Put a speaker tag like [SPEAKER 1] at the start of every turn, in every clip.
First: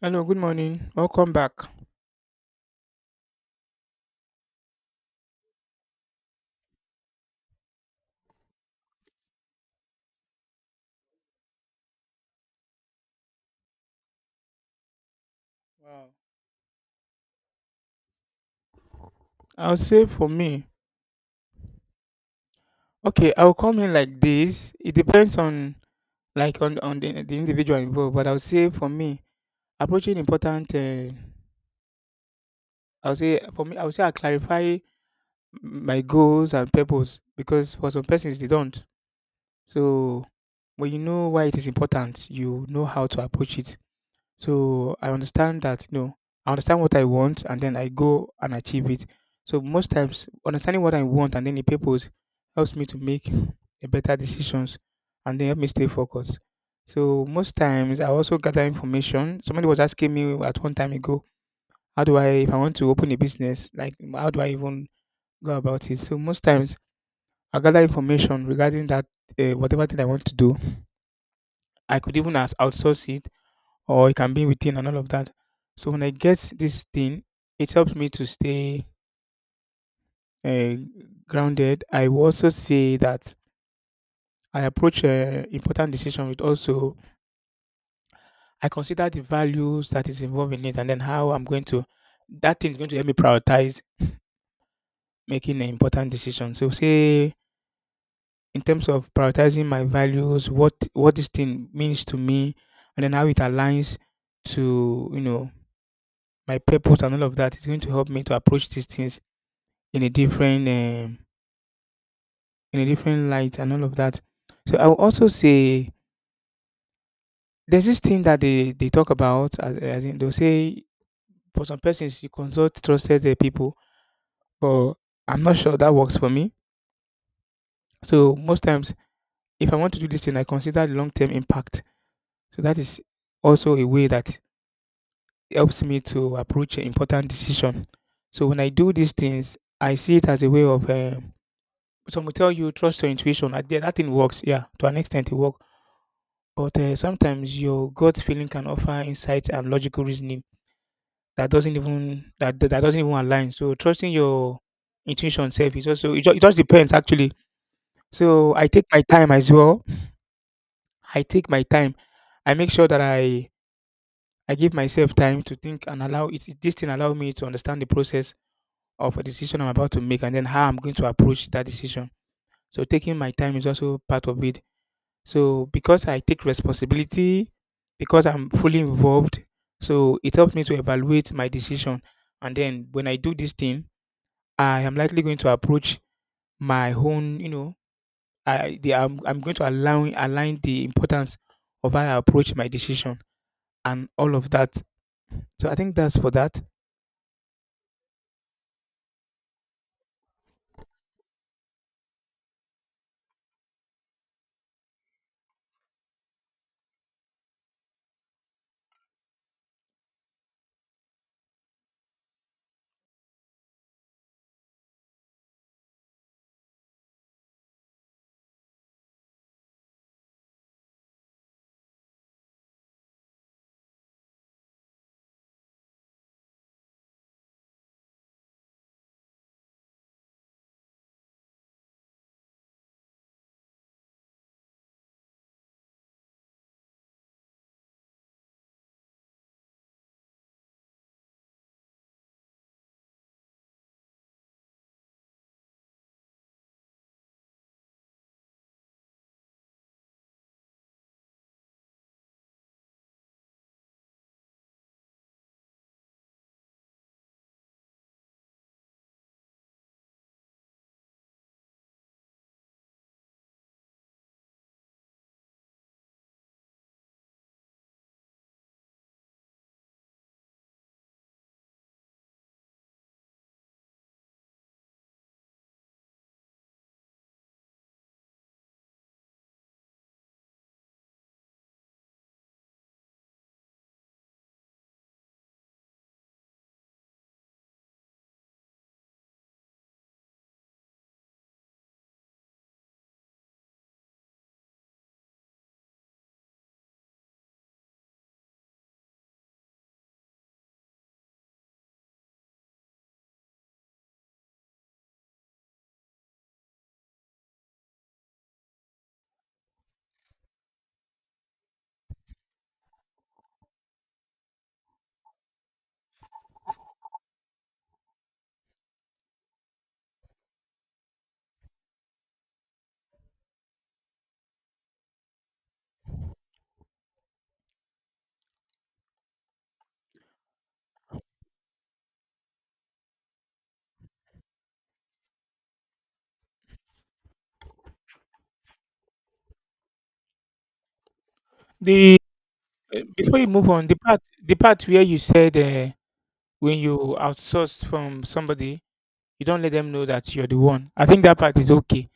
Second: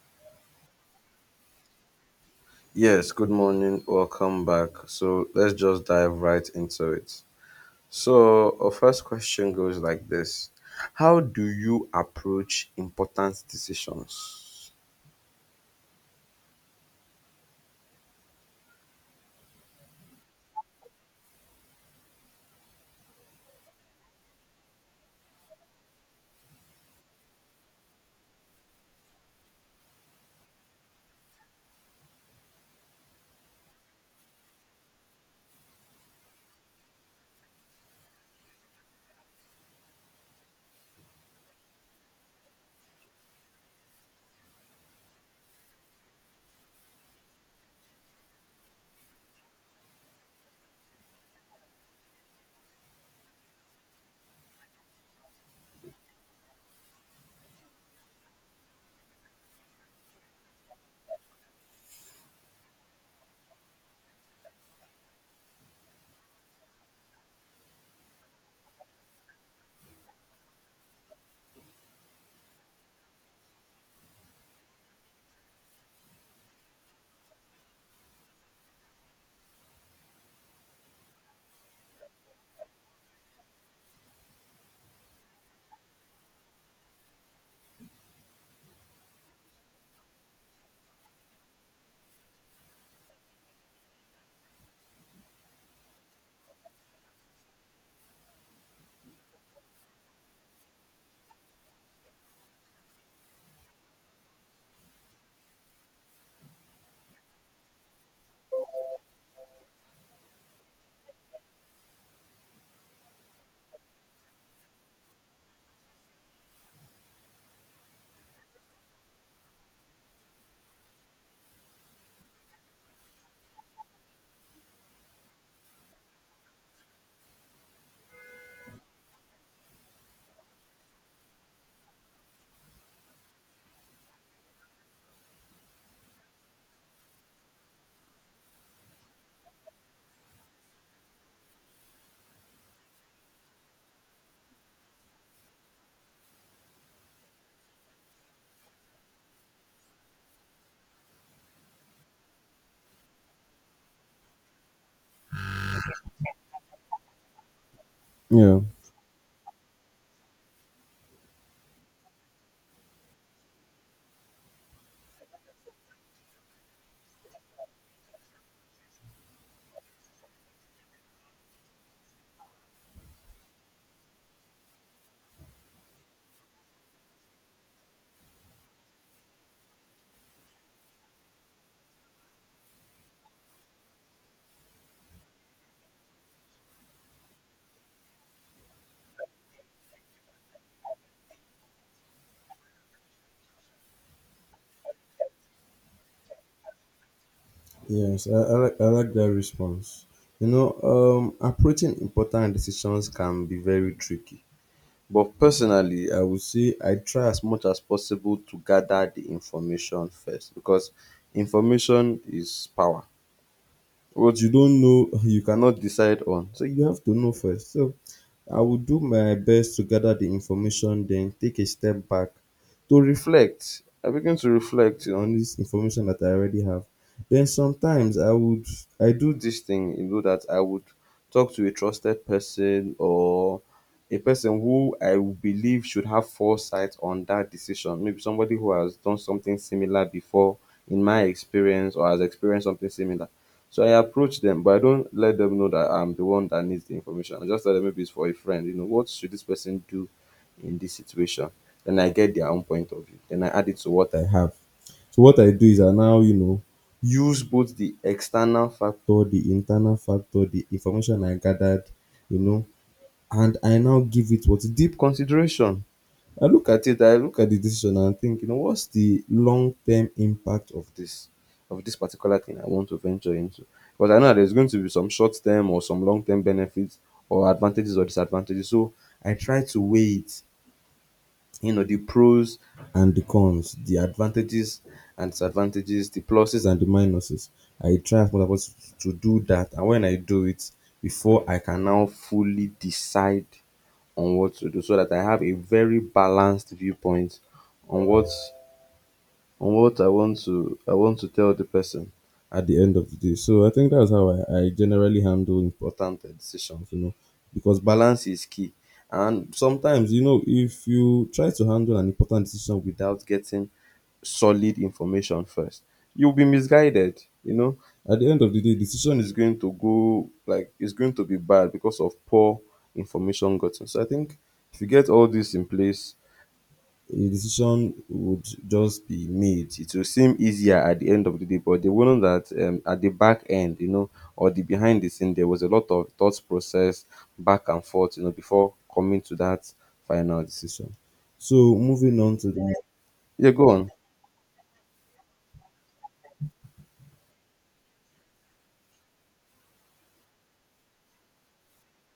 [SPEAKER 1] Hello, good morning. Welcome back.
[SPEAKER 2] Yes, good morning. Welcome back. So let's just dive right into it. So, our first question goes like this: how do you approach important decisions?
[SPEAKER 1] Wow. I'll say for me, okay, I'll come in like this. It depends on like on the individual involved, but I'll say for me, approaching important. I'll say for me, I'll say I clarify my goals and purpose because for some persons they don't. So when you know why it is important, you know how to approach it. So I understand that, I understand what I want and then I go and achieve it. So most times understanding what I want and then the purpose helps me to make a better decisions and then help me stay focused. So most times I also gather information. Somebody was asking me at one time ago, how do I if I want to open a business, like how do I even go about it? So most times I gather information regarding that whatever thing I want to do. I could even outsource it or it can be within and all of that. So when I get this thing, it helps me to stay uh, grounded. I will also say that I approach important decision with also I consider the values that is involved in it, and then how I'm going to that thing is going to help me prioritize making an important decision. So say in terms of prioritizing my values, what this thing means to me, and then how it aligns to my purpose and all of that is going to help me to approach these things in a different um, in a different light and all of that. So I will also say there's this thing that they talk about as in they'll say for some persons you consult trusted people, but I'm not sure that works for me. So most times if I want to do this thing, I consider the long term impact. So that is also a way that helps me to approach an important decision. So when I do these things, I see it as a way of some will tell you trust your intuition. I, yeah, that thing works, yeah, to an extent it works. But, sometimes your gut feeling can offer insight and logical reasoning that doesn't even that doesn't even align. So trusting your intuition self is also it just depends actually. So
[SPEAKER 2] Yeah,
[SPEAKER 1] I take my time as well. I take my time. I make sure that I give myself time to think and allow it. This thing allow me to understand the process of a decision I'm about to make and then how I'm going to approach that decision. So taking my time is also part of it. So because I take responsibility, because I'm fully involved, so it helps me to evaluate my decision. And then when I do this thing, I am likely going to approach my own, you know, I'm going to align the importance of how I approach my decision and all of that. So I think that's for that.
[SPEAKER 2] yes, I like I like that response. You know, approaching important decisions can be very tricky. But personally, I would say I try as much as possible to gather the information first because information is power. What you don't know you cannot decide on, so you have to know first. So I will do my best to gather the information, then take a step back to reflect. I begin to reflect on this information that I already have. Then sometimes I would, I do this thing, you know, that I would talk to a trusted person, or a person who I believe should have foresight on that decision, maybe somebody who has done something similar before in my experience, or has experienced something similar. So I approach them, but I don't let them know that I'm the one that needs the information. I just tell them maybe it's for a friend. You know, what should this person do in this situation? Then I get their own point of view. Then I add it to what I have. So what I do is I now, you know, use both the external factor, the internal factor, the information I gathered, you know, and I now give it what deep consideration. I look at it, I look at the decision and think, you know, what's the long term impact of this particular thing I want to venture into? Because I know there's going to be some short term or some long term benefits, or advantages or disadvantages. So I try to weigh it, you know, the pros and the cons, the advantages and disadvantages, the pluses and the minuses. I try as much as possible to do that. And when I do it, before I can now fully decide on what to do, so that I have a very balanced viewpoint on what I want to, I want to tell the person at the end of the day. So I think that's how I generally handle important decisions, you know, because balance is key. And sometimes, you know, if you try to handle an important decision without getting solid information first, you'll be misguided, you know. At the end of the day, decision is going to go, like, it's going to be bad because of poor information gotten. So I think if you get all this in place, a decision would just be made. It will seem easier at the end of the day, but they will know that at the back end, you know, or the behind the scene, there was a lot of thought process back and forth, you know, before coming to that final decision. So
[SPEAKER 1] The
[SPEAKER 2] moving on to the,
[SPEAKER 1] before you
[SPEAKER 2] yeah,
[SPEAKER 1] move
[SPEAKER 2] go
[SPEAKER 1] on,
[SPEAKER 2] on.
[SPEAKER 1] the part where you said when you outsource from somebody, you don't let them know that you're the one. I think that part is okay.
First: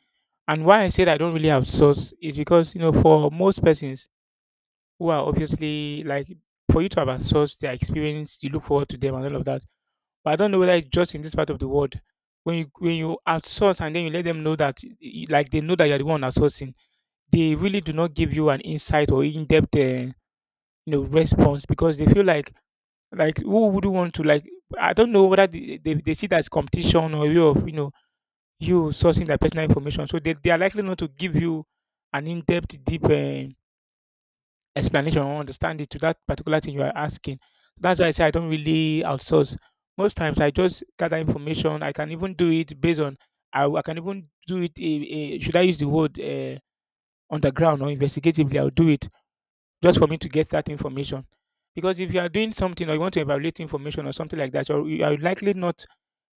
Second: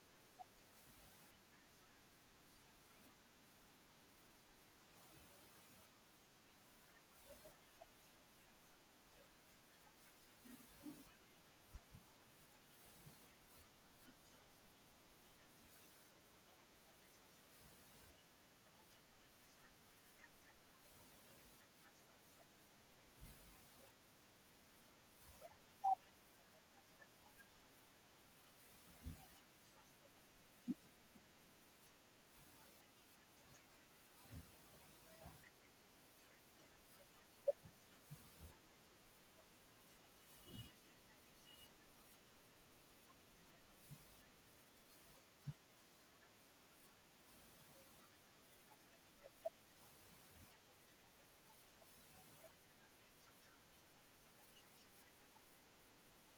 [SPEAKER 1] And why I said I don't really outsource is because, you know, for most persons who are obviously like for you to have outsourced their experience, you look forward to them and all of that. But I don't know whether it's just in this part of the world. When you outsource and then you let them know that like they know that you're the one outsourcing, they really do not give you an insight or in-depth you know response because they feel like who would want to like I don't know whether they see that as competition or way of you know you sourcing their personal information. So they are likely not to give you an in-depth, deep explanation or understanding to that particular thing you are asking. That's why I say I don't really outsource. Most times I just gather information. I can even do it based on, I can even do it, should I use the word underground or investigatively, I'll do it just for me to get that information. Because if you are doing something or you want to evaluate information or something like that, you are likely not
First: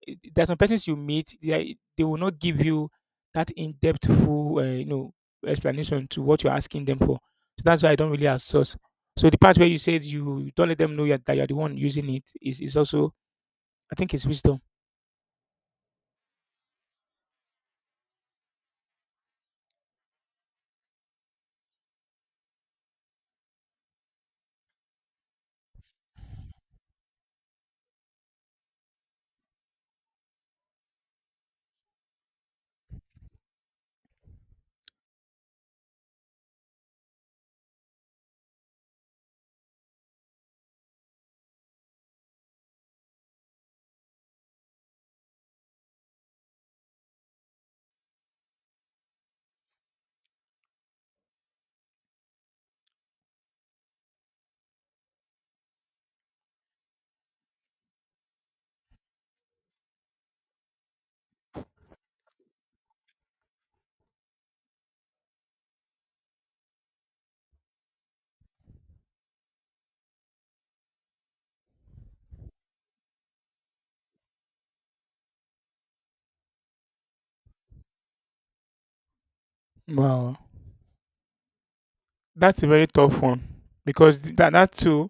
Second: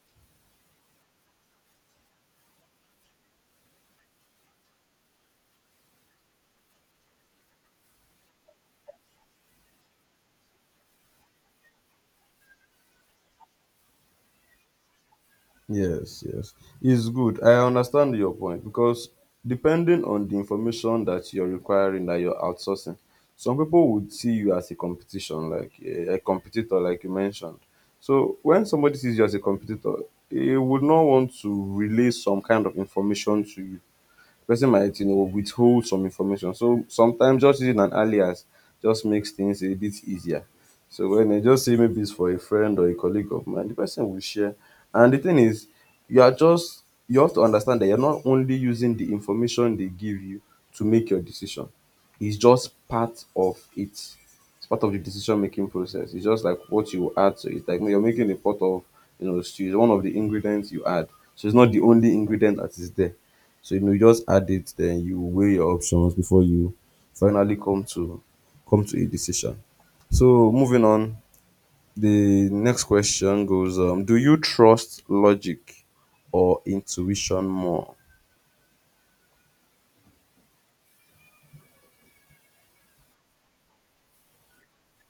[SPEAKER 1] there are some persons you meet they will not give you that in-depth full you know explanation to what you're asking them for. So that's why I don't really outsource. So the part where you said you don't let them know that you're the one using it is also I think it's wisdom.
[SPEAKER 2] Yes, yes. It's good. I understand your point because depending on the information that you're requiring, that you're outsourcing, some people would see you as a competition, like a competitor, like you mentioned. So when somebody sees you as a competitor, they would not want to relay some kind of information to you, person might, you know, withhold some information. So sometimes just using an alias just makes things a bit easier. So when I just say maybe it's for a friend or a colleague of mine, the person will share. And the thing is, you are just, you have to understand that you're not only using the information they give you to make your decision. It's just part of it. It's part of the decision making process. It's just like what you add to it. Like when you're making a pot of, you know, stew, it's one of the ingredients you add. So it's not the only ingredient that is there. So, you know, you just add it, then you weigh your options before you finally come to a decision. So moving on, the next question goes: do you trust logic or intuition more?
[SPEAKER 1] Wow, that's a very tough one because that too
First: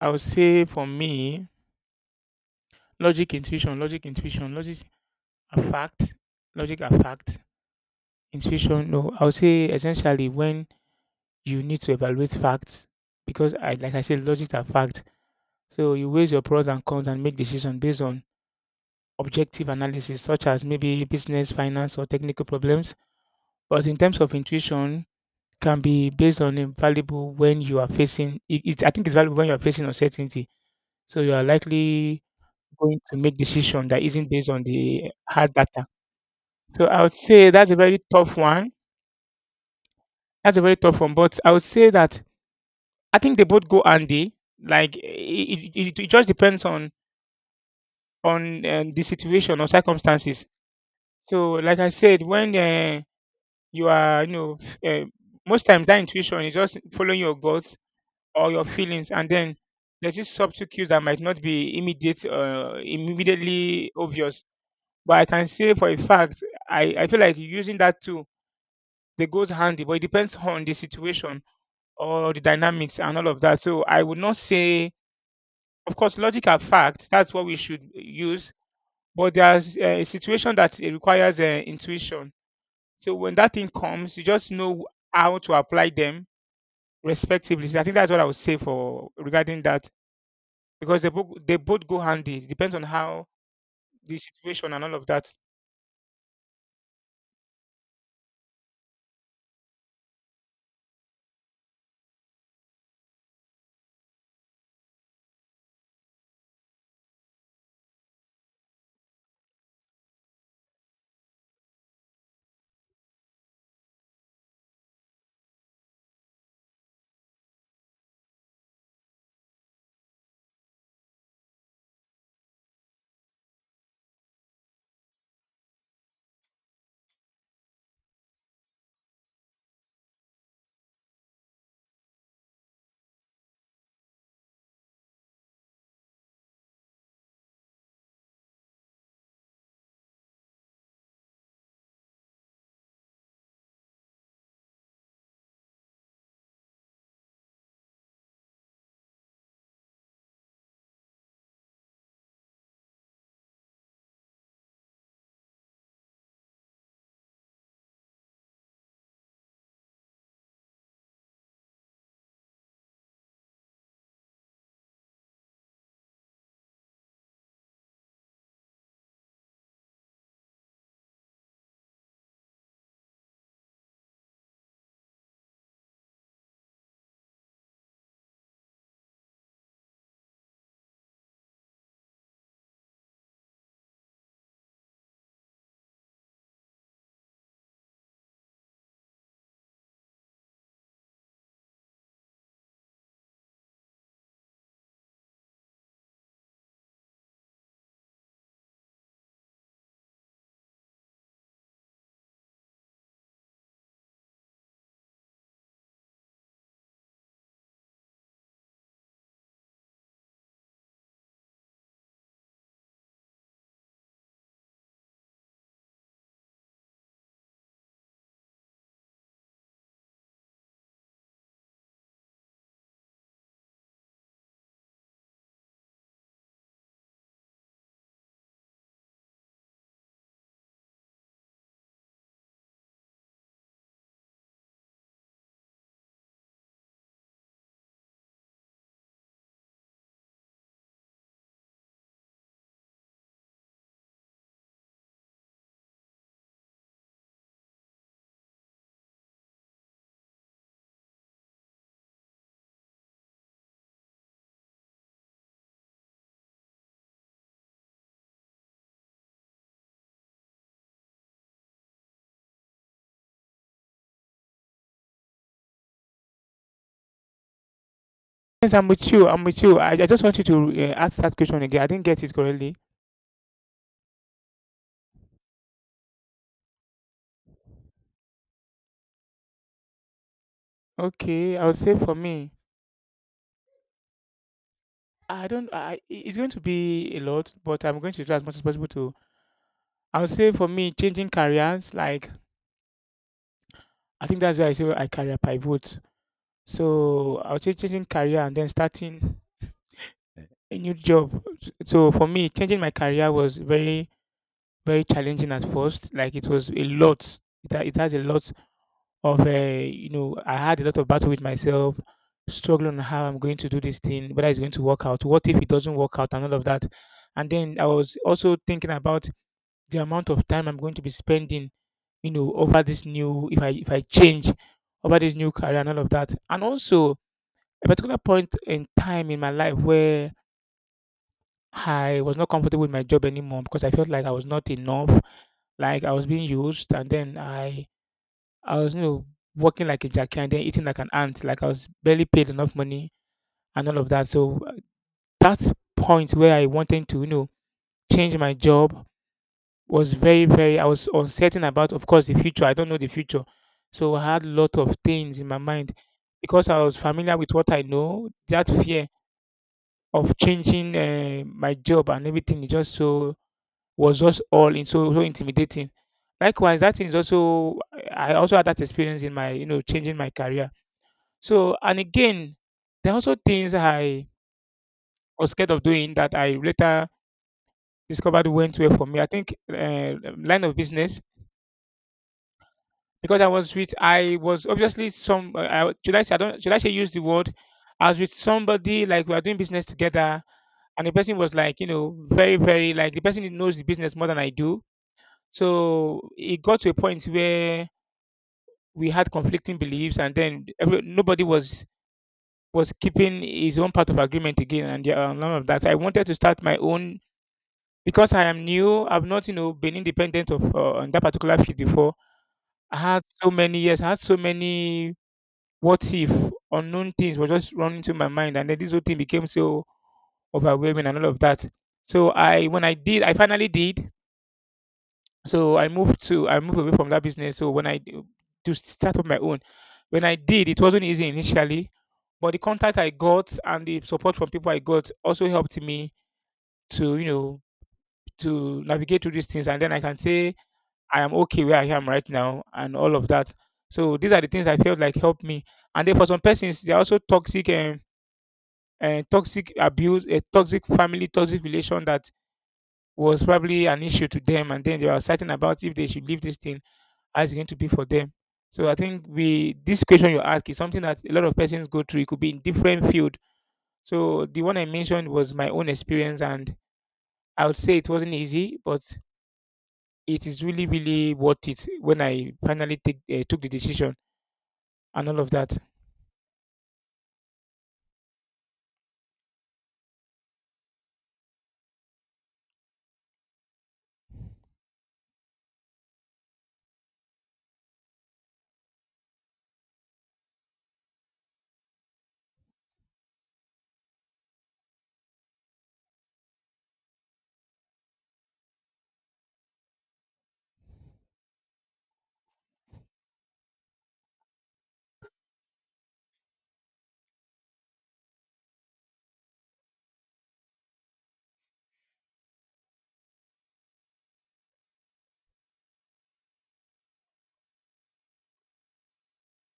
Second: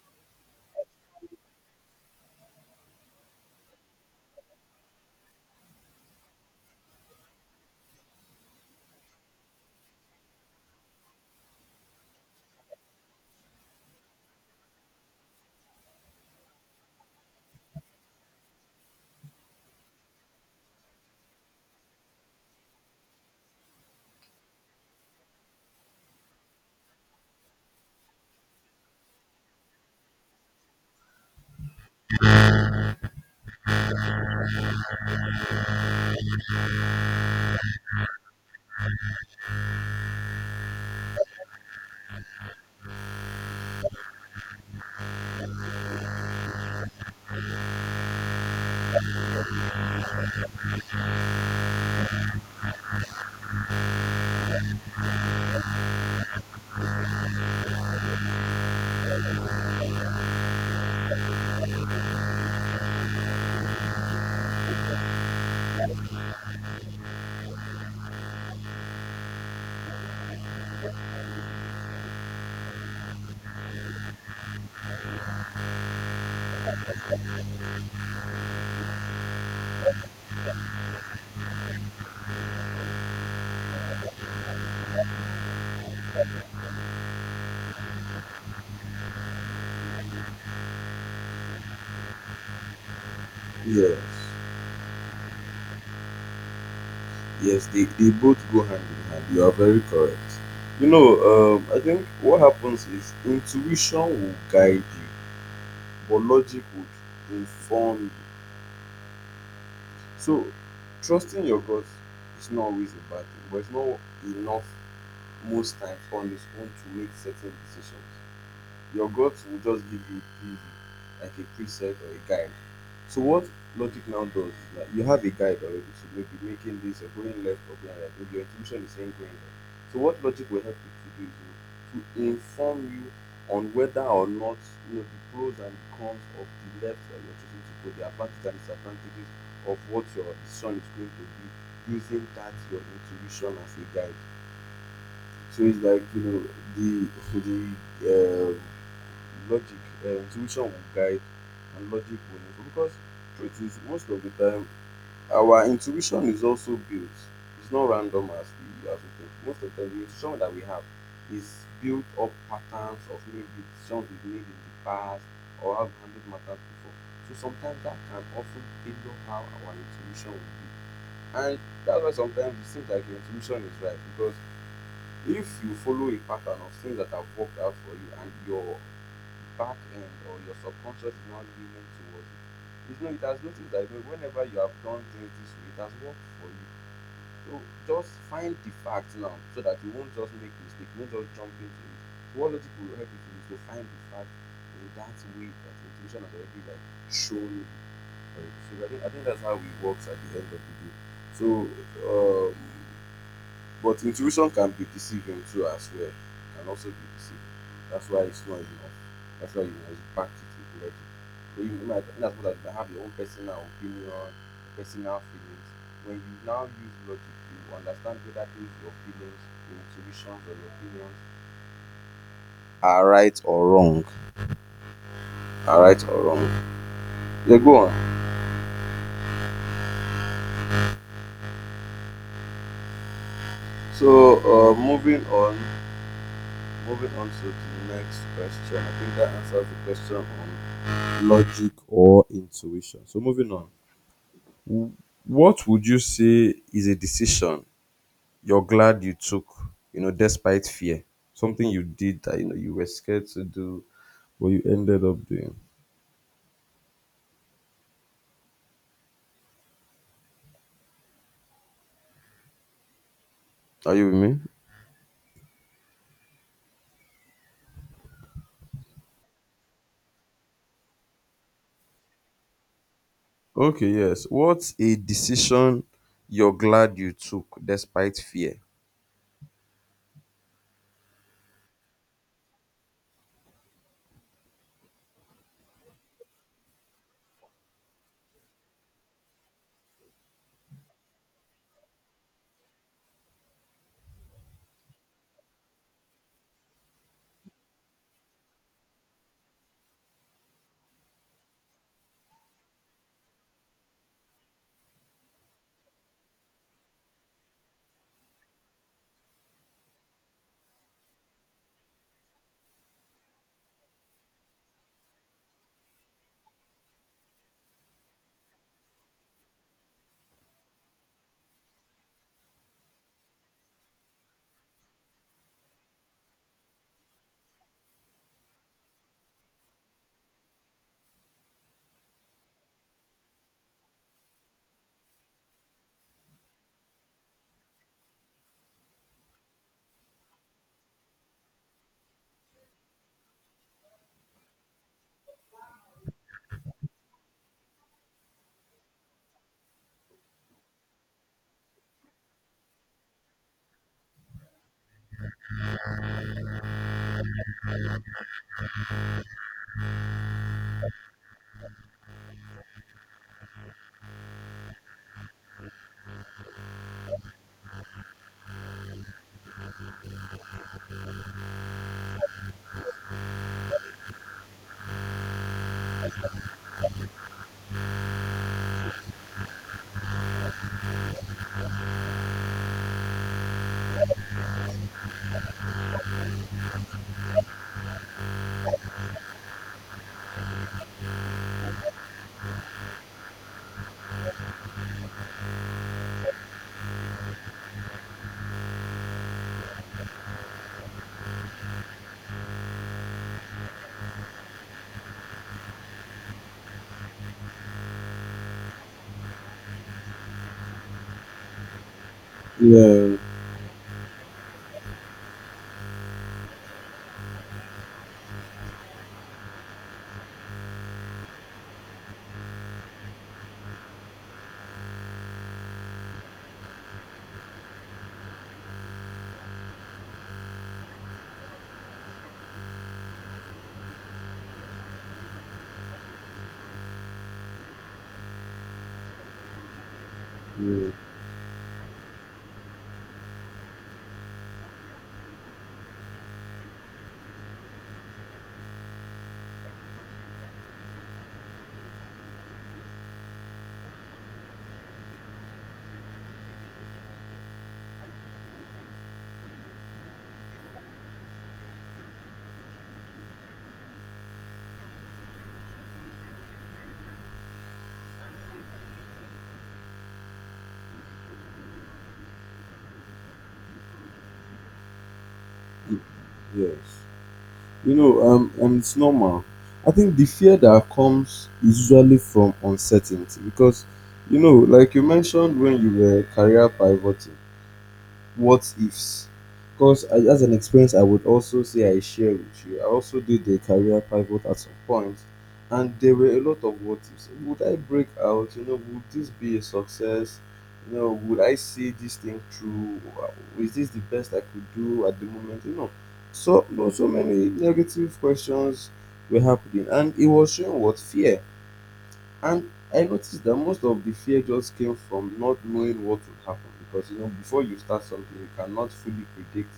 [SPEAKER 1] I would say for me, logic intuition logic intuition a fact logic a fact intuition no I would say essentially when you need to evaluate facts because I like I said, logic and fact. So you weigh your pros and cons and make decisions based on objective analysis, such as maybe business, finance, or technical problems. But in terms of intuition, can be based on invaluable when you are facing it, it I think it's valuable when you are facing uncertainty. So you are likely going to make decision that isn't based on the hard data. So I would say that's a very tough one. That's a very tough one. But I would say that I think they both go handy. Like it, it just depends on the situation or circumstances. So, like I said, when you are, you know, most times that intuition is just following your guts or your feelings, and then there's this subtle cues that might not be immediately obvious. But I can say for a fact, I feel like using that tool, they goes handy, but it depends on the situation or the dynamics and all of that. So I would not say. Of course, logic and facts, that's what we should use. But there's a situation that it requires intuition. So when that thing comes, you just know how to apply them respectively. So I think that's what I would say for regarding that because they both go handy. It depends on how
[SPEAKER 2] Yes.
[SPEAKER 1] the situation and all of that.
[SPEAKER 2] Yes, they both go hand in hand. You are very correct. You know, I think what happens is intuition will guide you, but logic would inform you. So, trusting your gut is not always a bad thing, but it's not enough most times on its own to make certain decisions. Your gut will just give you a preview, like a preset or a guide. So what logic now does is that you have a guide already, so maybe making this or going left or going right, maybe your intuition is saying going left. So what logic will help you to do is, you know, to inform you on whether or not, you know, the pros and cons of the left that you're choosing to go, the advantages and disadvantages of what your decision is going to be using that your intuition as a guide. So it's like, you know, the so the uh, logic, intuition will guide and logic will inform. Because truth is, most of the time our intuition is also built. It's not random as we think. Most of the time, the intuition that we have is built up patterns of maybe decisions we've made in the past, or how we handled matters before. So sometimes that can often tailor how our intuition will be. And that's why sometimes it seems like your intuition is right because if you follow a pattern of things that have worked out for you, and your back end or your subconscious is now leaning towards it. It's no, it has noticed that you whenever you have done things this way, it has worked for you. So just find the facts now so that you won't just make mistake. You won't just jump into it. So what logic will help you to is to find the fact in that way that your intuition has already, like, shown you already. So I think that's how it works at the end of the day. So um, but intuition can be deceiving too as well. It can also be deceiving. That's why it's not enough. That's why you must back it with logic. So you might, in as much as you might have your own personal opinion, personal feelings, when you now use logic, you understand whether those your feelings, your intuitions, or your opinions are right or wrong. Are right or wrong. Yeah, go on. So moving on to the next question. I think that answers the question on logic or intuition. So moving on. What would you say is a decision you're glad you took, you know, despite fear? Something you did that you know you were scared to do, but you ended up doing. Are you with me?
[SPEAKER 1] Yes, I'm with you. I'm with you. I just want you to ask that question again. I didn't get it correctly.
[SPEAKER 2] Okay, yes. What's a decision you're glad you took despite fear?
[SPEAKER 1] Okay, I would say for me, I don't. I, it's going to be a lot, but I'm going to try as much as possible to I would say for me, changing careers, like I think that's why I say I career pivot. So I would say changing career and then starting a new job. So for me, changing my career was very, very challenging at first. Like it was a lot. It has a lot of, you know, I had a lot of battle with myself, struggling on how I'm going to do this thing, whether it's going to work out, what if it doesn't work out, and all of that. And then I was also thinking about the amount of time I'm going to be spending, you know, over this new if I change over this new career and all of that. And also a particular point in time in my life where I was not comfortable with my job anymore because I felt like I was not enough, like I was being used, and then I was, you know, working like a jacket and then eating like an ant, like I was barely paid enough money and all of that. So that point where I wanted to change my job was very, very. I was uncertain about, of course, the future. I don't know the future. So I had a lot of things in my mind because I was familiar with what I know, that fear of changing my job and everything, it just so was just all in, so, so intimidating. Likewise that is also, I also had that experience in my changing my career. So and again, there are also things I was scared of doing that I later discovered went well for me, I think, line of business. Because I was with, I was obviously some, I, should I say, I don't, should I say, use the word, I was with somebody like we are doing business together, and the person was like, very, very, like the person knows the business more than I do. So it got to a point where we had conflicting beliefs, and then every, nobody was keeping his own part of agreement again. And yeah, none of that, I wanted to start my own because I am new, I've not been independent of, on that particular field before. I
[SPEAKER 2] Yeah,
[SPEAKER 1] had so many years, I had so many what if unknown things were just running through my mind, and then this whole thing became so overwhelming and all of that. So I, when I did I finally did, so I moved to I moved away from that business. So to start up my own. When I did, it wasn't easy initially, but the contact I got and the support from people I got also helped me to navigate through these things. And then I can say
[SPEAKER 2] yeah,
[SPEAKER 1] I am okay where I am right now and all of that. So these are the things I felt like helped me. And then for some persons, they're also toxic, toxic abuse, a toxic family, toxic relation that was probably an issue to them, and then they were certain about if they should leave this thing, how it's going to be for them. So I think we this question you ask is something that a lot of persons go through. It could be in different field. So the one I mentioned was my own experience, and I would say it wasn't easy, but it is really, really worth it when I finally took the decision and all of that.
[SPEAKER 2] y- yes. You know, and it's normal. I think the fear that comes is usually from uncertainty because, you know, like you mentioned when you were career pivoting. What ifs. Because as an experience I would also say I share with you, I also did a career pivot at some point, and there were a lot of what ifs. Would I break out, you know? Would this be a success? You know, would I see this thing through? Is this the best I could do at the moment, you know? So you, so many negative questions were happening, and it was showing what fear. And I noticed that most of the fear just came from not knowing what would happen, because you know, before you start something you cannot fully predict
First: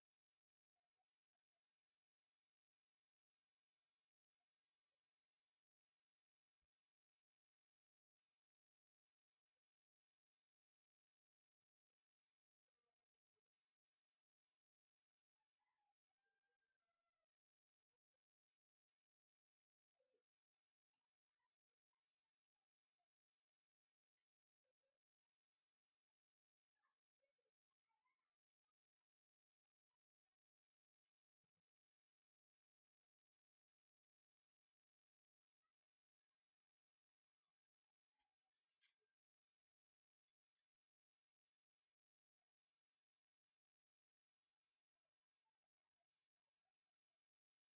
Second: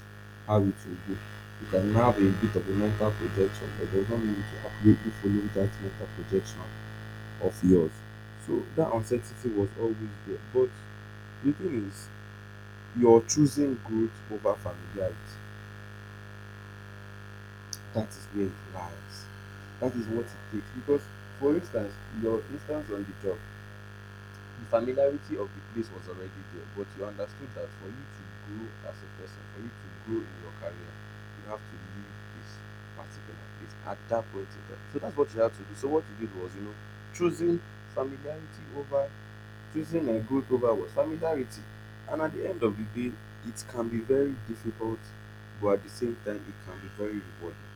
[SPEAKER 2] how it will go. You can have a bit of a mental projection, but does not mean you to accurately follow that mental projection of yours. So that uncertainty was always there. But the thing is, you're choosing growth over familiarity. That is where it lies. That is what it takes. Because, for instance, your instance on the job, the familiarity of the place was already there, but you understood that for you to grow as a person, for you to grow in your career, you have to leave this particular place at that point in time. So that's what you had to do. So what you did was, you know, choosing familiarity over, choosing a growth over was familiarity. And at the end of the day, it can be very difficult, but at the same time, it can be very rewarding.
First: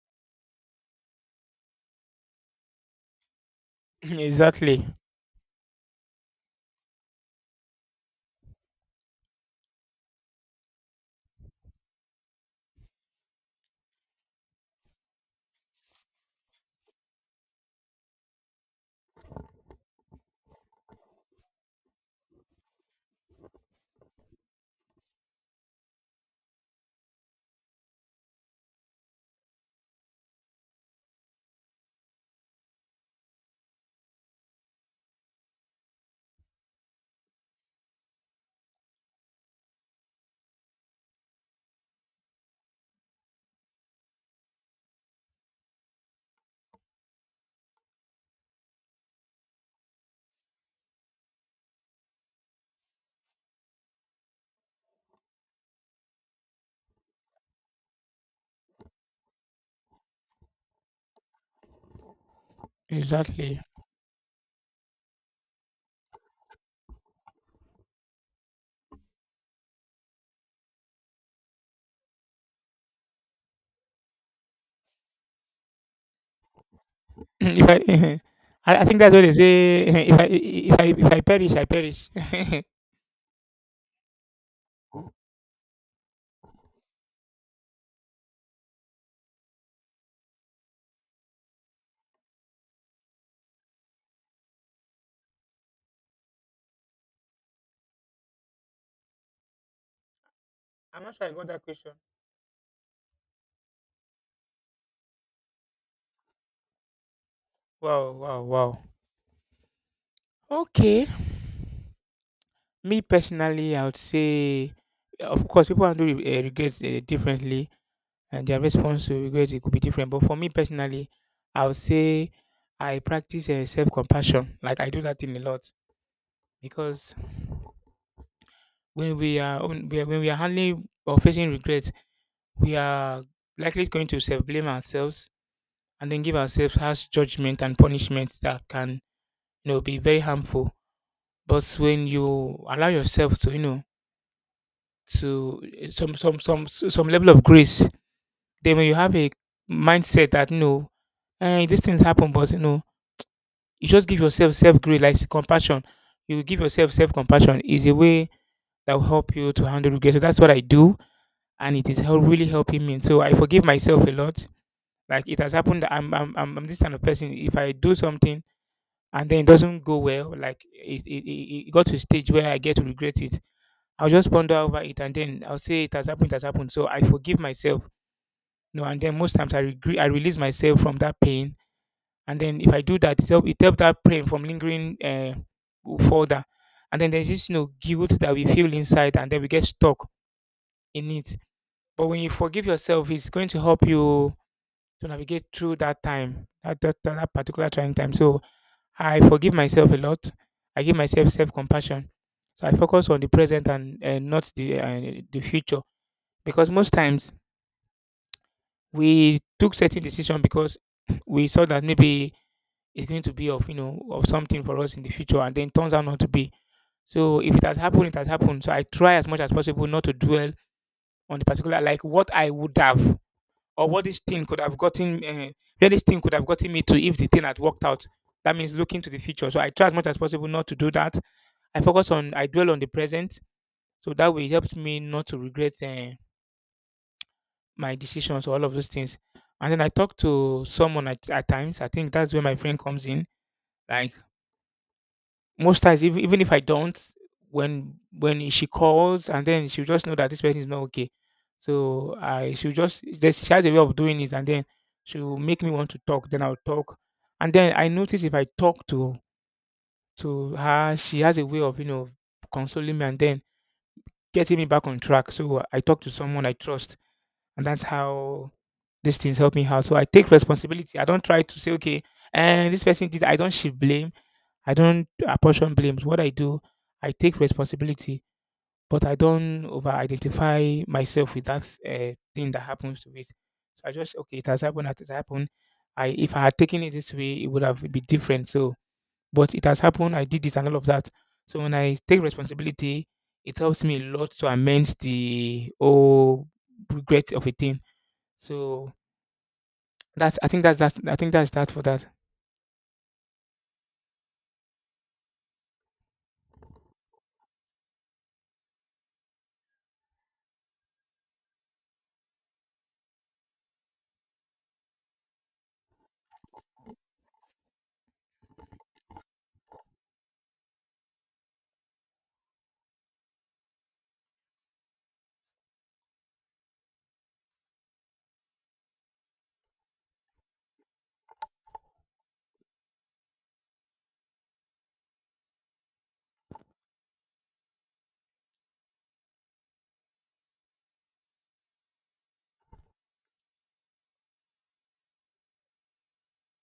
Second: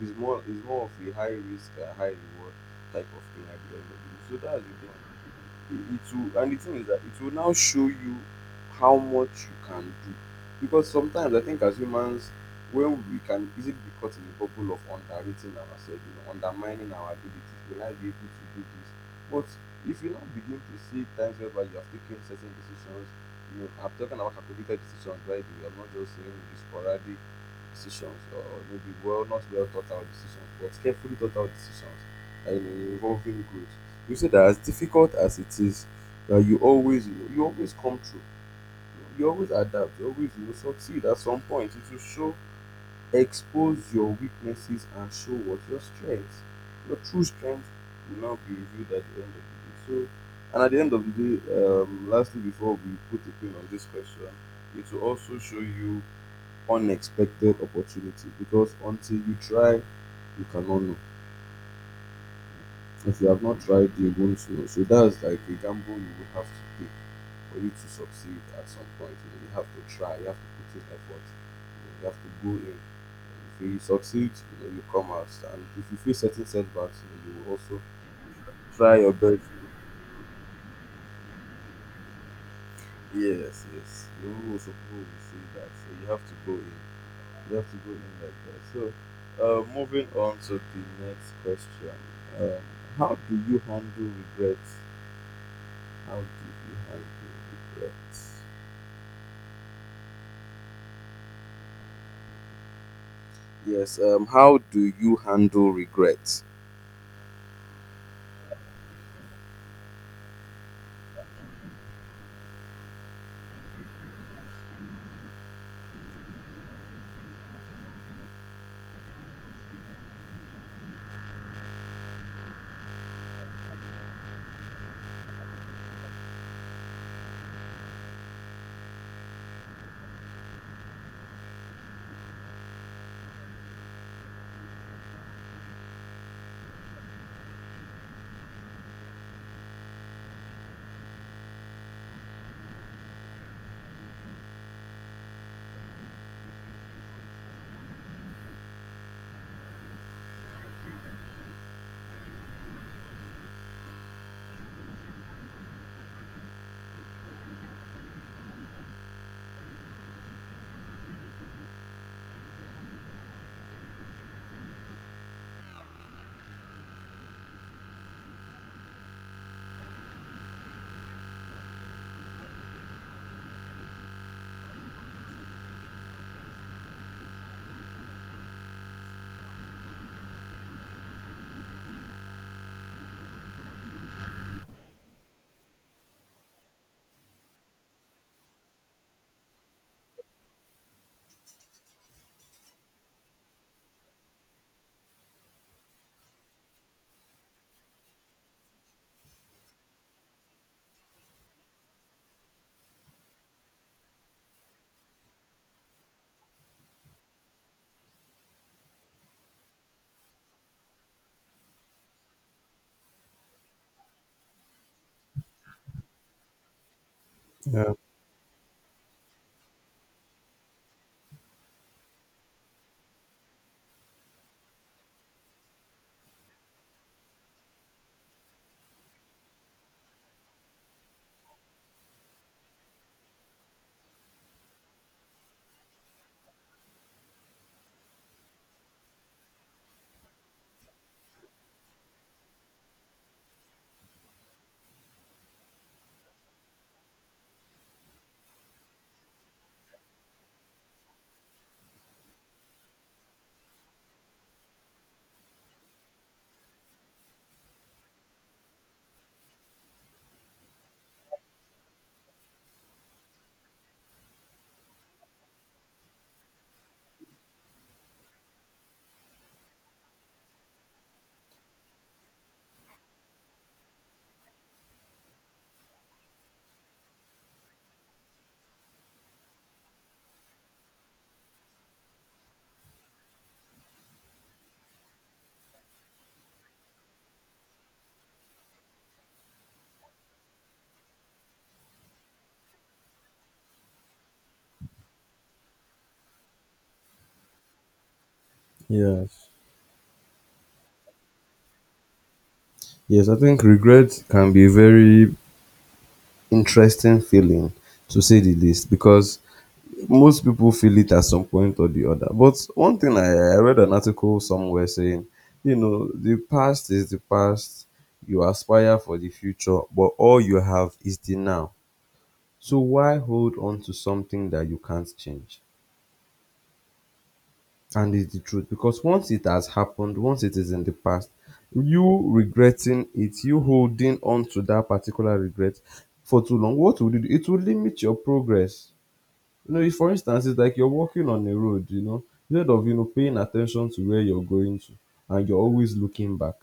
[SPEAKER 2] It's more, it's more of a high risk and high reward type of thing at the end of the day. So that's the
[SPEAKER 1] Exactly,
[SPEAKER 2] thing. It will, and the thing is that it will now show you how much you can do. Because sometimes I think as humans when we can easily be caught in the bubble of underrating ourselves, you know, undermining our abilities, will not be able to do this. But if you now begin to see times whereby you have taken certain decisions, you know, I'm talking about calculated decisions, by the way, I'm not just saying the sporadic decisions or maybe well not well thought out decisions but carefully thought out decisions that you know involving growth you see that as difficult as it is that you always you always come through you know, you always adapt you always you know, succeed at some point it will show expose your weaknesses and show what your strengths your true strength will now be revealed at the end of the day so and at the end of the day lastly before we put a pin on this question it will also show you unexpected opportunity because until you try, you cannot know. If you have not
[SPEAKER 1] exactly.
[SPEAKER 2] tried, you won't know. So that's like a gamble you will have to take for you to succeed at some point. You have to try, you have to put in effort, you have to go in. If you succeed, you come out, and if you face certain setbacks, you will
[SPEAKER 1] If I,
[SPEAKER 2] also
[SPEAKER 1] I
[SPEAKER 2] try
[SPEAKER 1] think
[SPEAKER 2] your
[SPEAKER 1] that's what they
[SPEAKER 2] best.
[SPEAKER 1] say, if I, if I perish, I perish. I'm
[SPEAKER 2] Yes, yes, you will also people will say that. So you have to go in. You have to go in like that. So, moving on to the next question. Um, how do you handle regrets? How do you handle regrets?
[SPEAKER 1] not sure I got that question.
[SPEAKER 2] Yes. How do you handle regrets?
[SPEAKER 1] Wow, wow, wow. Okay. Me personally, I would say, of course, people handle regrets differently, and their response to regrets, it could be different. But for me personally, I would say I practice self-compassion. Like I do that thing a lot because when we are handling or facing regrets, we are likely going to self-blame ourselves, and then give ourselves harsh judgment and punishment that can be very harmful. But when you allow yourself to to some level of grace, then when you have a mindset that these things happen, but you just give yourself self grace like compassion, you give yourself self compassion is a way that will help you to handle regret. So that's what I do, and it is really helping me. So I forgive myself a lot. Like it has happened, I'm this kind of person, if I do something and then it doesn't go well, like it got to a stage where I get to regret it, I'll just ponder over it and then I'll say it has happened, it has happened. So I forgive myself. No, and then most times I regret, I release myself from that pain. And then if I do that, it helps it help that pain from lingering further. And then there's this, guilt that we feel inside and then we get stuck in it. But when you forgive yourself, it's going to help you to navigate through that time, that particular trying time. So I forgive myself a lot. I give myself self compassion. So I focus on the present and not the the future, because most times we took certain decision because we saw that maybe it's going to be of of something for us in the future and then turns out not to be. So if it has
[SPEAKER 2] Yeah.
[SPEAKER 1] happened, it has happened. So I try as much as possible not to dwell on the particular, like what I would have or what this thing could have gotten, where this thing could have gotten me to if the thing had worked out. That means looking to the future. So I try as much as possible not to do that. I focus on, I dwell on the present. So that way it helps me not to regret my decisions or all of those things. And then I talk to someone at times. I think that's where my friend comes in. Like most times, even if I don't, when she calls and then she'll just know that this person is not okay. So I she'll just there's- she has a way of doing it, and then she'll make me want to talk. Then I'll talk. And then I notice if I talk to her, she has a way of, consoling me and then getting me back on track. So I talk to someone I trust, and that's how these things help me out. So I take responsibility. I don't try to say, okay, and this person did. I don't shift blame. I don't apportion blames. What I do, I take responsibility, but I don't over-identify myself with that thing that happens to it. So I just okay, it has happened. It has happened. I if I had taken it this way, it would have been different. So but it has happened. I did it and all of that. So when I take responsibility, it helps me a lot to amend the whole regret of a thing. So
[SPEAKER 2] Yes.
[SPEAKER 1] that's, I think that's that. I think that's that for that.
[SPEAKER 2] Yes, I think regret can be a very interesting feeling, to say the least, because most people feel it at some point or the other. But one thing I read an article somewhere saying, you know, the past is the past. You aspire for the future, but all you have is the now. So why hold on to something that you can't change? And it's the truth because once it has happened, once it is in the past, you regretting it, you holding on to that particular regret for too long, what would it do? It will limit your progress. You know, if for instance, it's like you're walking on a road, you know, instead of, you know, paying attention to where you're going to and you're always looking back,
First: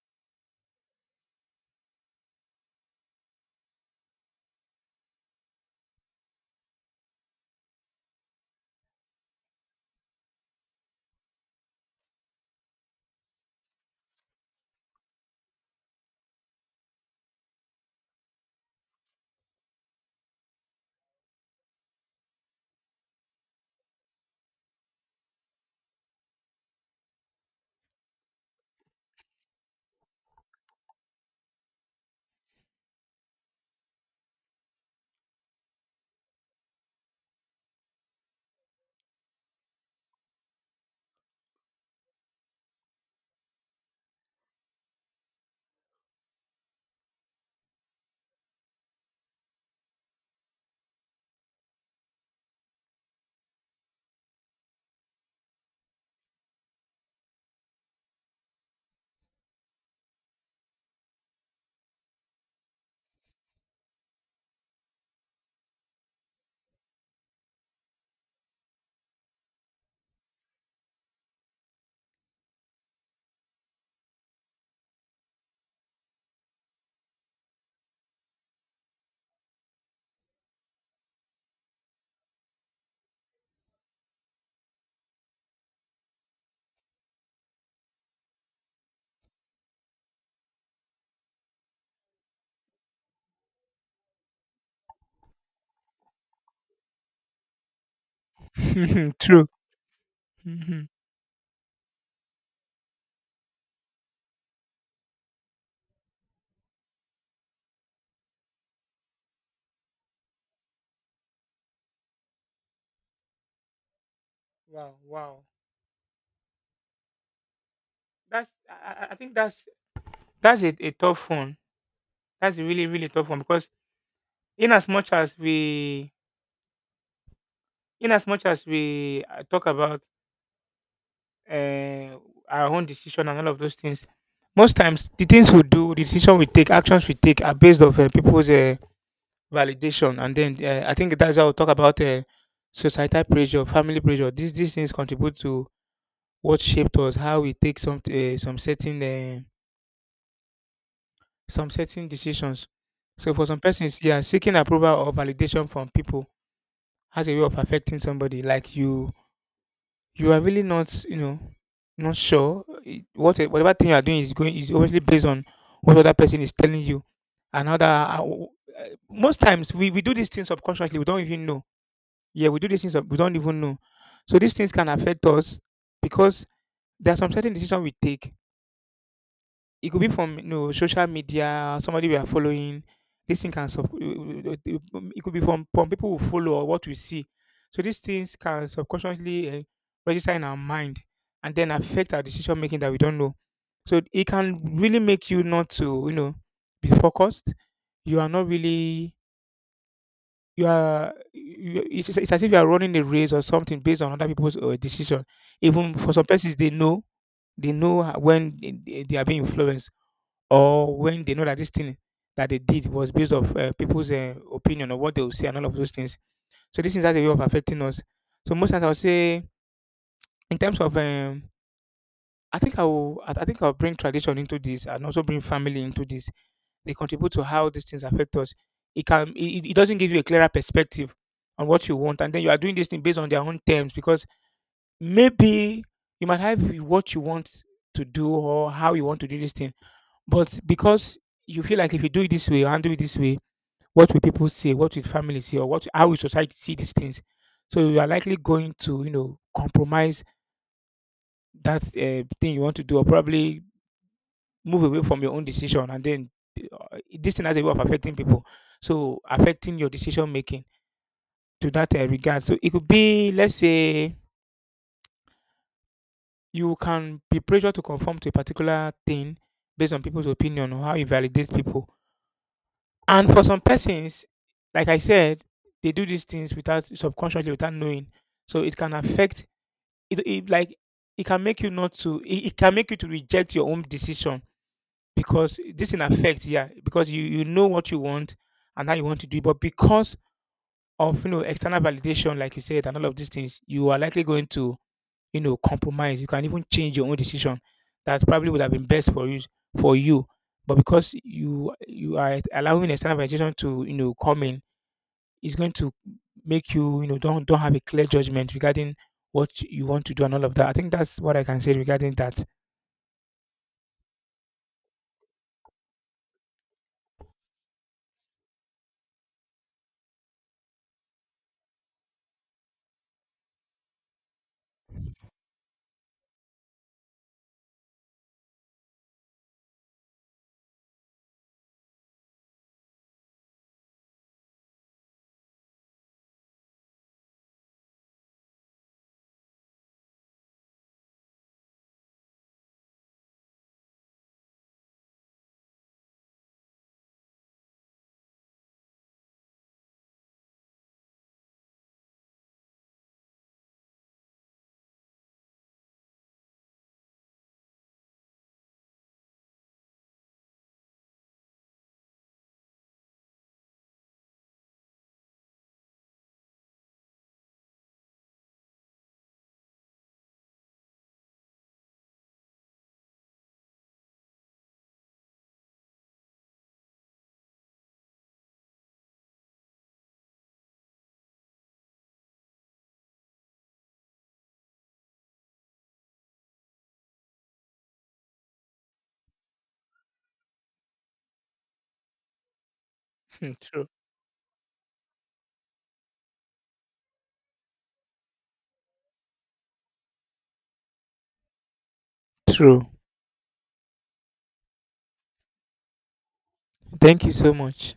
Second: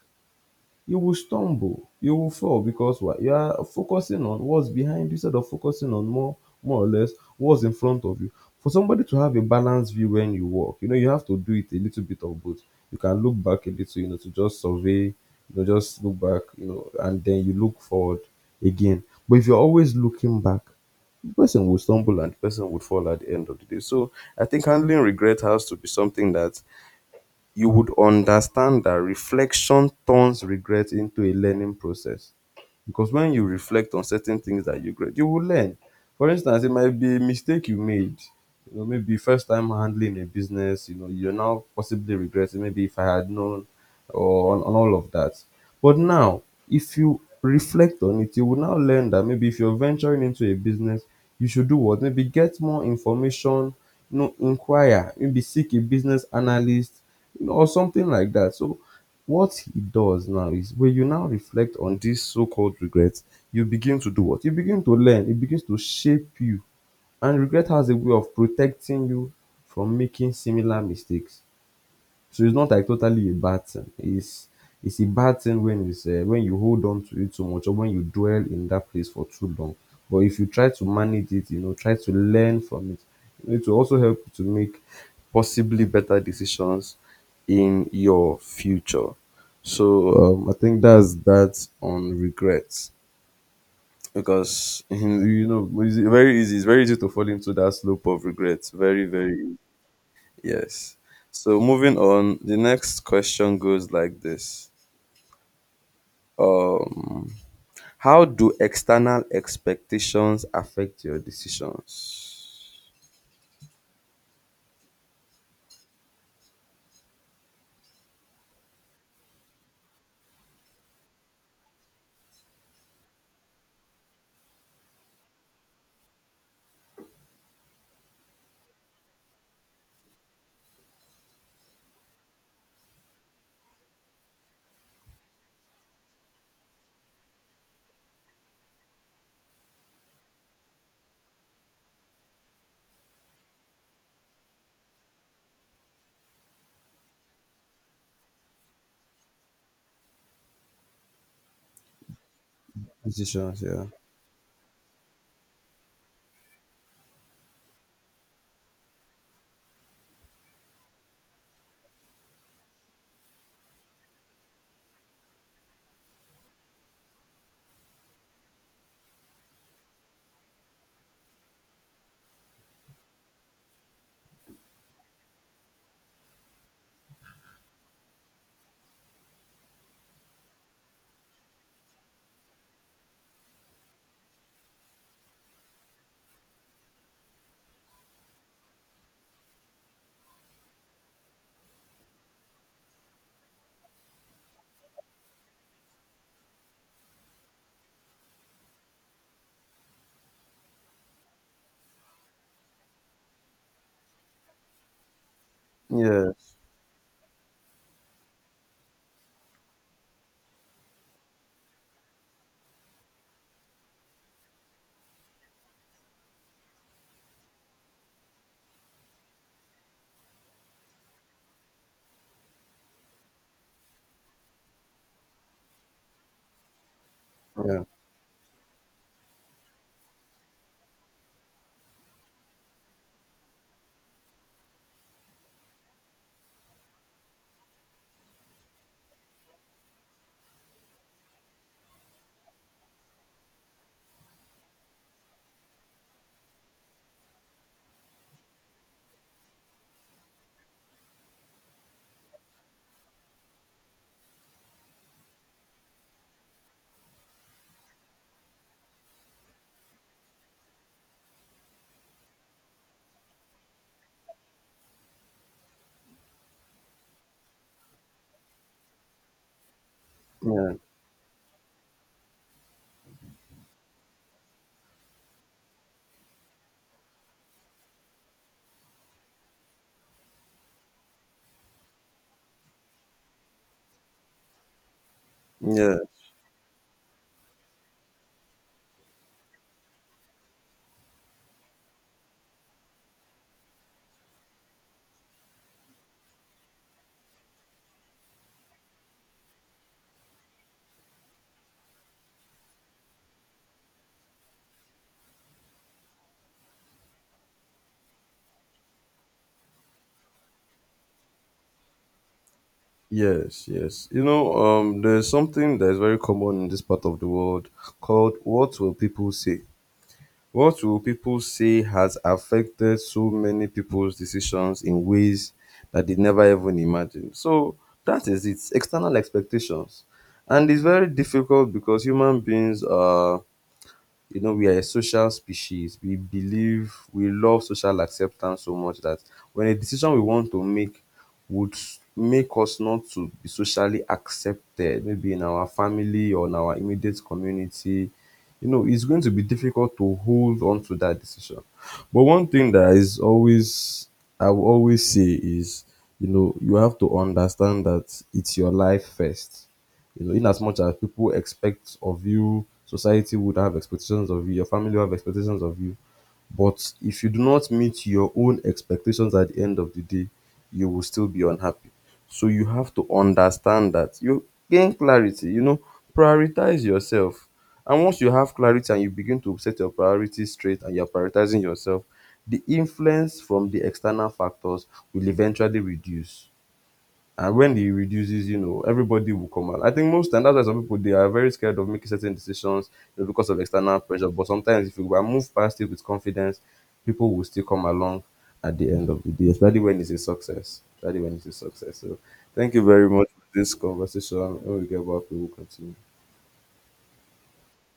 [SPEAKER 2] you will stumble, you will fall because what? You are focusing on what's behind you instead of focusing on more, more or less what's in front of you. For somebody to have a balanced view when you walk, you know, you have to do it a little bit of both. You can look back a little, you know, to just survey, you know, just look back, you know, and then you look forward again. But if you're always looking back, the person will stumble and the person would fall at the end of the day. So I think handling regret has to be something that you would understand that reflection turns regret into a learning process, because when you reflect on certain things that you regret, you will learn. For instance, it might be a mistake you made. You know, maybe first time handling a business, you know, you're now possibly regretting maybe if I had known or on all of that. But now, if you reflect on it, you will now learn that maybe if you're venturing into a business, you should do what? Maybe get more information, you know, inquire, maybe seek a business analyst, you know, or something like that. So what he does now is when you now reflect on these so-called regrets, you begin to do what? You begin to learn. It begins to shape you. And regret has a way of protecting you from making similar mistakes. So it's not like totally a bad thing. It's a bad thing when it's when you hold on to it too much or when you dwell in that place for too long. But if you try to manage it, you know, try to learn from it, it will also help you to make possibly better decisions in your future. So I think that's that on regrets because you know it's very easy. It's very easy to fall into that slope of regrets. Very
[SPEAKER 1] True.
[SPEAKER 2] very
[SPEAKER 1] Mhm.
[SPEAKER 2] Yes. So moving on, the next question goes like this. Um, how do external expectations affect your decisions?
[SPEAKER 1] Wow, wow. That's, I think that's a tough one. That's a really, really tough one, because in as much as we in as much as we talk about uh, our own decision and all of those things. Most times, the things we do, the decision we take, actions we take are based of people's validation, and then I think that's how we talk about societal pressure, family pressure. These things contribute to what shaped us, how we take some certain decisions. So for some
[SPEAKER 2] Decisions, yeah.
[SPEAKER 1] persons, yeah, seeking approval or validation from people has a way of affecting somebody. Like you are really not, not sure. Whatever thing you are doing is going is obviously based on what other person is telling you. Another most times we do these things subconsciously. We don't even know. Yeah, we do these things. We don't even know. So these things can affect us, because there are some certain decisions we take, it could be from, social media, somebody we are following. This thing can sub- it could be from people who follow or what we see. So these things can subconsciously register in our mind and then affect our decision making that we don't know. So it can really make you not to, be focused. You are not really, you are you, it's as if you are running a race or something based on other people's decision. Even for some persons,
[SPEAKER 2] Yes.
[SPEAKER 1] they know when they are being influenced, or when they know that this thing that they did was based off people's opinion or what they will say and all of those things. So this is has a way of affecting us. So most times I would say, in terms of, I think I will, I think I'll bring tradition into this and also bring family into this. They contribute to how
[SPEAKER 2] Yeah.
[SPEAKER 1] these things affect us. It can, it doesn't give you a clearer perspective on what you want, and then you are doing this thing based on their own terms, because maybe you might have what you want to do or how you want to do this thing. But because you feel like if you do it this way, you handle it this way, what will people say? What will family say? Or what? How will society see these things? So you are likely going to, compromise that thing you want to do, or probably move away from your own decision, and then this thing has a way of affecting people. So affecting your decision making to that regard. So it could be, let's say, you can be pressured to conform to a particular thing based on people's opinion
[SPEAKER 2] Yeah.
[SPEAKER 1] or how you validate people. And for some persons, like I said, they do these things without subconsciously without knowing. So it can affect it, it can make you not to, it can make you to reject your own decision, because this
[SPEAKER 2] Yeah.
[SPEAKER 1] thing affects, yeah, because you know what you want and how you want to do it, but because of external validation, like you said, and all of these things, you are likely going to compromise. You can even change your own decision that probably would have been best for you for you, but because you are allowing external validation to come in, it's going to make you you know don't have a clear judgment regarding what you want to do and all of that. I think that's what I can say regarding that.
[SPEAKER 2] Yes, yes. You know, there's something that is very common in this part of the world called what will people say? What will people say has affected so many people's decisions in ways that they never even imagined? So that is it, external expectations. And it's very difficult because human beings are you know, we are a social species. We believe we love social acceptance so much that when a decision we want to make would s- make us not to be socially accepted, maybe in our family or in our immediate community, you know, it's going to be difficult to hold on to that decision. But one thing that is always, I will always say is, you know, you have to understand that it's your life first. You know, in as much as people expect of you, society would have expectations of you, your family will have expectations of you. But if you do not meet your own expectations at the end of the day, you will still be unhappy. So you have to understand that you gain clarity, you know, prioritize yourself. And once you have clarity and you begin to set your priorities straight and you're prioritizing yourself, the influence from the external factors will eventually reduce. And when he reduces, you know, everybody will come out. I think most and that's why some people they are very scared of making certain decisions, you know, because
[SPEAKER 1] Hmm,
[SPEAKER 2] of
[SPEAKER 1] true.
[SPEAKER 2] external pressure. But sometimes if you move past it with confidence, people will still come along at the end of the day, especially when it's a success. Especially when it's a success. So thank you
[SPEAKER 1] True.
[SPEAKER 2] very much for this conversation. When we get back, we will continue.
[SPEAKER 1] Thank you so much.